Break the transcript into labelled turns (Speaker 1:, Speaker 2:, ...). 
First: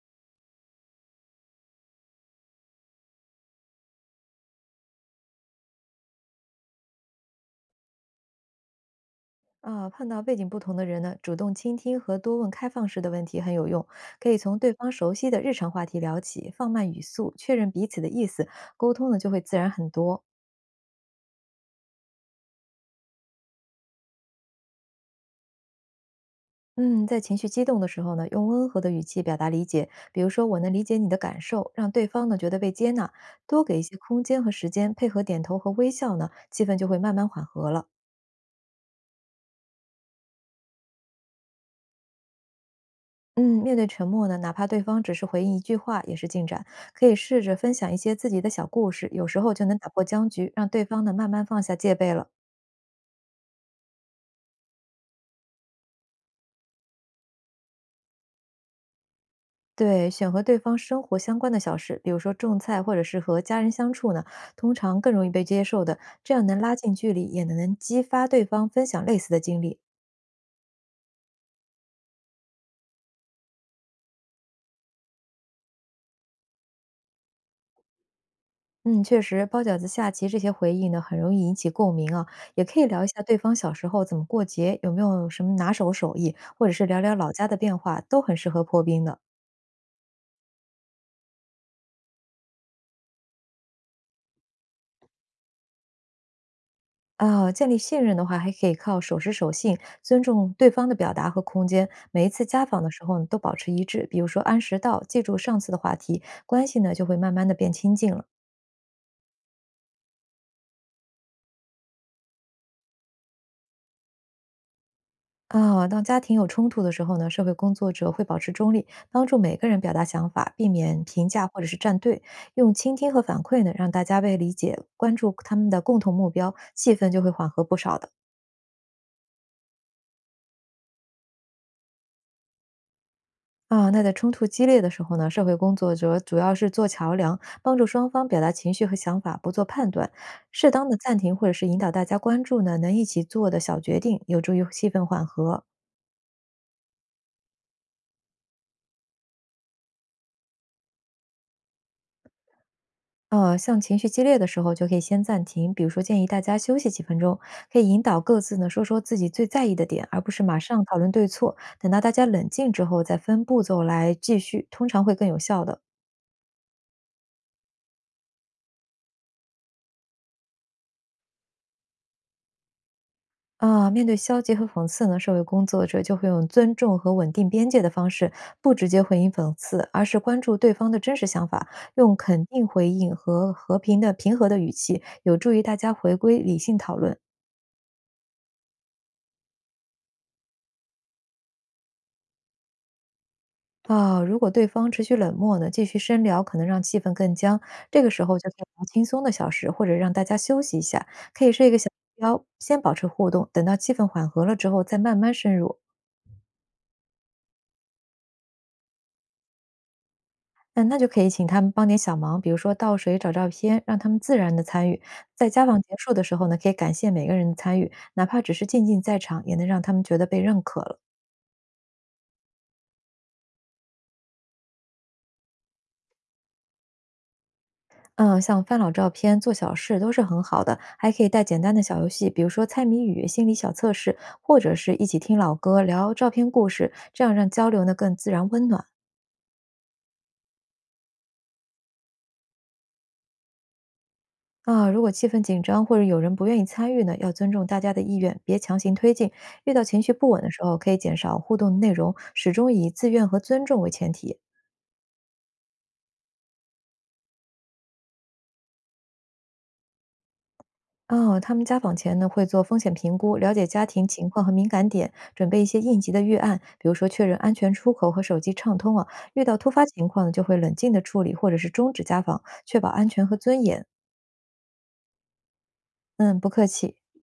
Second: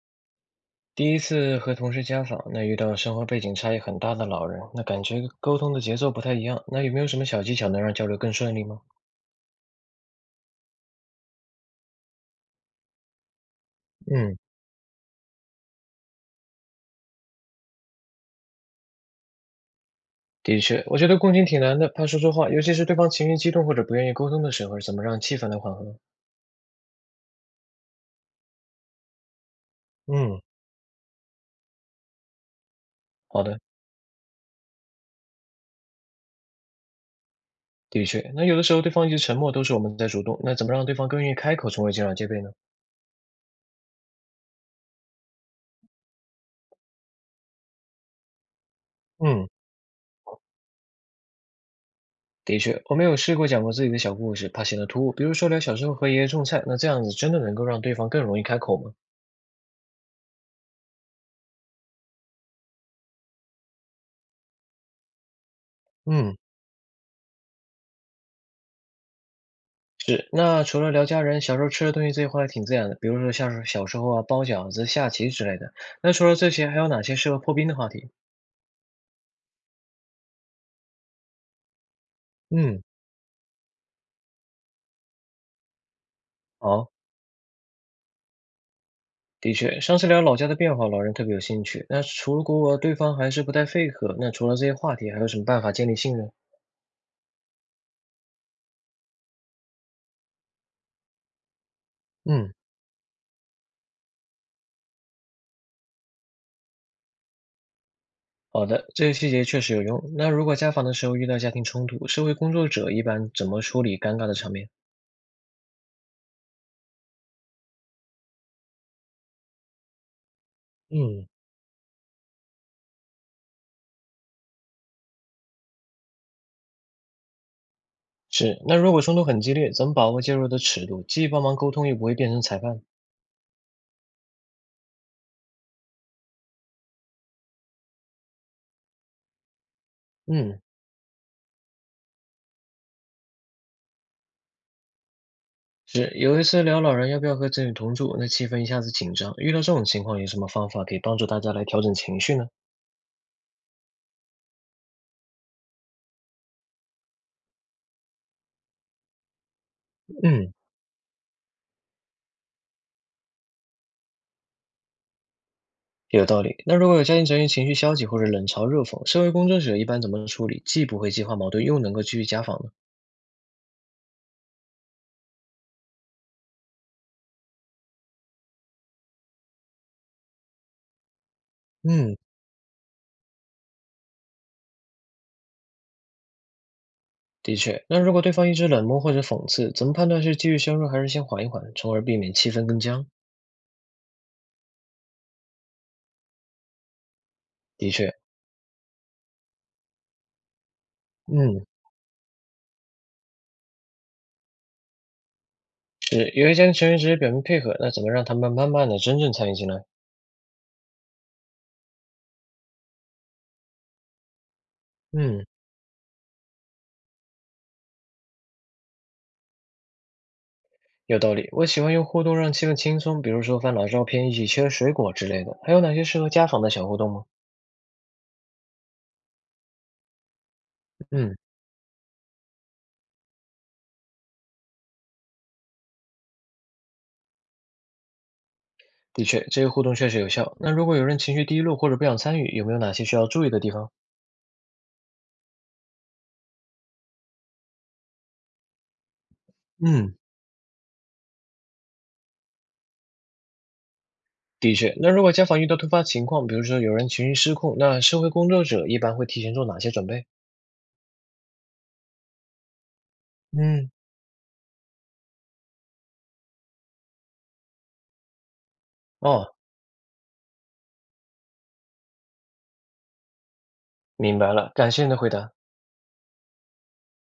Speaker 1: 第一次和同事家访，那遇到生活背景差异很大的老人，那感觉沟通的节奏不太一样。那有没有什么小技巧能让交流更顺利吗？
Speaker 2: 碰到背景不同的人呢，主动倾听和多问开放式的问题很有用。可以
Speaker 1: 嗯。
Speaker 2: 从对方熟悉的日常话题聊起，放慢语速，确认彼此的意思，沟通呢就会自然很多。
Speaker 1: 的确，我觉得共情挺难的，怕说错话，尤其是对方情绪激动或者不愿意沟通的时候，怎么让气氛来缓和？
Speaker 2: 嗯，在情绪激动的时候呢，用温和的语气表达理解，比如
Speaker 1: 嗯。
Speaker 2: 说我能理解你的感受，让对方呢觉得被接纳，
Speaker 1: 好的。
Speaker 2: 多给一些空间和时间，配合点头和微笑呢，气氛就会慢慢缓和了。
Speaker 1: 的确，那有的时候对方一直沉默都是我们在主动，那怎么让对方更愿意开口，成为减少戒备呢？
Speaker 2: 嗯，面对沉默呢，哪怕对方只是回应一句话，也是进展。可以试着分享一些自己的小故事，有时
Speaker 1: 嗯。
Speaker 2: 候就能打破僵局，让对方呢慢慢放下戒备了。
Speaker 1: 的确，我没有试过讲过自己的小故事，怕显得突兀，比如说聊小时候和爷爷种菜，那这样子真的能够让对方更容易开口吗？
Speaker 2: 对，选和对方生活相关的小事，比如说种菜或者是和家人相处呢，通常更容易被接受的。这
Speaker 1: 嗯。
Speaker 2: 样能拉近距离，也能激发对方分享类似的经历。
Speaker 1: 是，那除了聊家人，小时候吃的东西这一块挺自然的，比如说像是小时候啊包饺子、下棋之类的。那除了这些，还有哪些适合破冰的话题？
Speaker 2: 嗯，确实，包饺子、下棋这些回忆呢，很容易引起共鸣啊。也可
Speaker 1: 嗯。
Speaker 2: 以聊一下对方小时候怎么过节，有没有什么拿手手艺，或者是
Speaker 1: 好。
Speaker 2: 聊聊老家的变化，都很适合破冰的。
Speaker 1: 的确，上次聊老家的变化，老人特别有兴趣。那除如果对方还是不太配合，那除了这些话题，还有什么办法建立信任？
Speaker 2: 建立信任的话，还可以靠守时守信，尊重对方的表达和空间。每一次
Speaker 1: 嗯。
Speaker 2: 家访的时候呢，都保持一致，比如说按时到，记住上次的话题，关系呢就会慢慢的变亲近了。
Speaker 1: 好的，这些细节确实有用。那如果家访的时候遇到家庭冲突，社会工作者一般怎么处理尴尬的场面？
Speaker 2: 当家庭有冲突的时候呢，社会工作者会保持中立，帮助每个人表达想法，避免评
Speaker 1: 嗯。
Speaker 2: 价或者是站队，用倾听和反馈呢，让大家被理解，关注他们的共同目标，气氛就会缓和不少的。
Speaker 1: 是，那如果冲突很激烈，怎么把握介入的尺度，既帮忙沟通，又不会变成裁判？
Speaker 2: 那在冲突激烈的时候呢，社会工作者主要是做桥梁，帮助双方表达情绪和想法，不做判断。
Speaker 1: 嗯。
Speaker 2: 适当的暂停或者是引导大家关注呢，能一起做的小决定，有助于气氛缓和。
Speaker 1: 是，有一次聊老人要不要和子女同住，那气氛一下子紧张。遇到这种情况，有什么方法可以帮助大家来调整情绪呢？
Speaker 2: 像情绪激烈的时候，就可以先暂停，比如说建议大家休息几分钟，可以引导各自呢说说自己最在意的点，而不是
Speaker 1: 嗯。
Speaker 2: 马上讨论对错。等到大家冷静之后，再分步骤来继续，通常会更有效的。
Speaker 1: 有道理。那如果有家庭成员情绪消极或者冷嘲热讽，社会工作者一般怎么处理，既不会激化矛盾，又能够继续家访呢？
Speaker 2: 面对消极和讽刺呢，社会工作者就会用尊重和稳定边界的方式，不直接回应讽刺，而是关注对方的真实想法，用
Speaker 1: 嗯。
Speaker 2: 肯定回应和平和的语气，有助于大家回归理性讨论。
Speaker 1: 的确。那如果对方一直冷漠或者讽刺，怎么判断是继续深入还是先缓一缓，从而避免气氛更僵？
Speaker 2: 如果对方持续冷漠呢，继续深聊可能让气氛更僵。
Speaker 1: 的
Speaker 2: 这个
Speaker 1: 确。
Speaker 2: 时候就可以聊轻松的小事，或者让大家休息一下，可以设
Speaker 1: 嗯。
Speaker 2: 一个小目标，先保持互动，等到气氛缓和了之后再慢慢深入。
Speaker 1: 是。有些家庭成员直接表明配合，那怎么让他们慢慢的真正参与进来？
Speaker 2: 嗯，那就可以请他们帮点小忙，比如说倒水、找照片，让他们自然的参与。
Speaker 1: 嗯。
Speaker 2: 在家访结束的时候呢，可以感谢每个人的参与，哪怕只是静静在场，也能让他们觉得被认可了。
Speaker 1: 有道理，我喜欢用互动让气氛轻松，比如说翻老照片、一起切水果之类的。还有哪些适合家访的小互动吗？
Speaker 2: 嗯，像翻老照片、做小事都是很好的，还可以
Speaker 1: 嗯。
Speaker 2: 带简单的小游戏，比如说猜谜语、心理小测试，或者是一起听老歌、聊照片故事，这样让交流呢更自然温暖。
Speaker 1: 的确，这些互动确实有效。那如果有人情绪低落或者不想参与，有没有哪些需要注意的地方？
Speaker 2: 如果气氛紧张或者有人不愿意参与呢，要尊重大家的意愿，别强行推进。遇到情绪
Speaker 1: 嗯。
Speaker 2: 不稳的时候，可以减少互动内容，始终以自愿和尊重为前提。
Speaker 1: 的确。那如果家访遇到突发情况，比如说有人情绪失控，那社会工作者一般会提前做哪些准备？
Speaker 2: 哦，他们家访前呢会做风险评估，了解家
Speaker 1: 嗯。
Speaker 2: 庭情况和敏感点，准备一些应急的预案，比如说确认安全出口和手机畅通啊。遇
Speaker 1: 哦，
Speaker 2: 到突发情况呢，就会冷静的处理或者是终止家访，确保安全和尊严。
Speaker 1: 明白了，感谢你的回答。
Speaker 2: 嗯，不客气。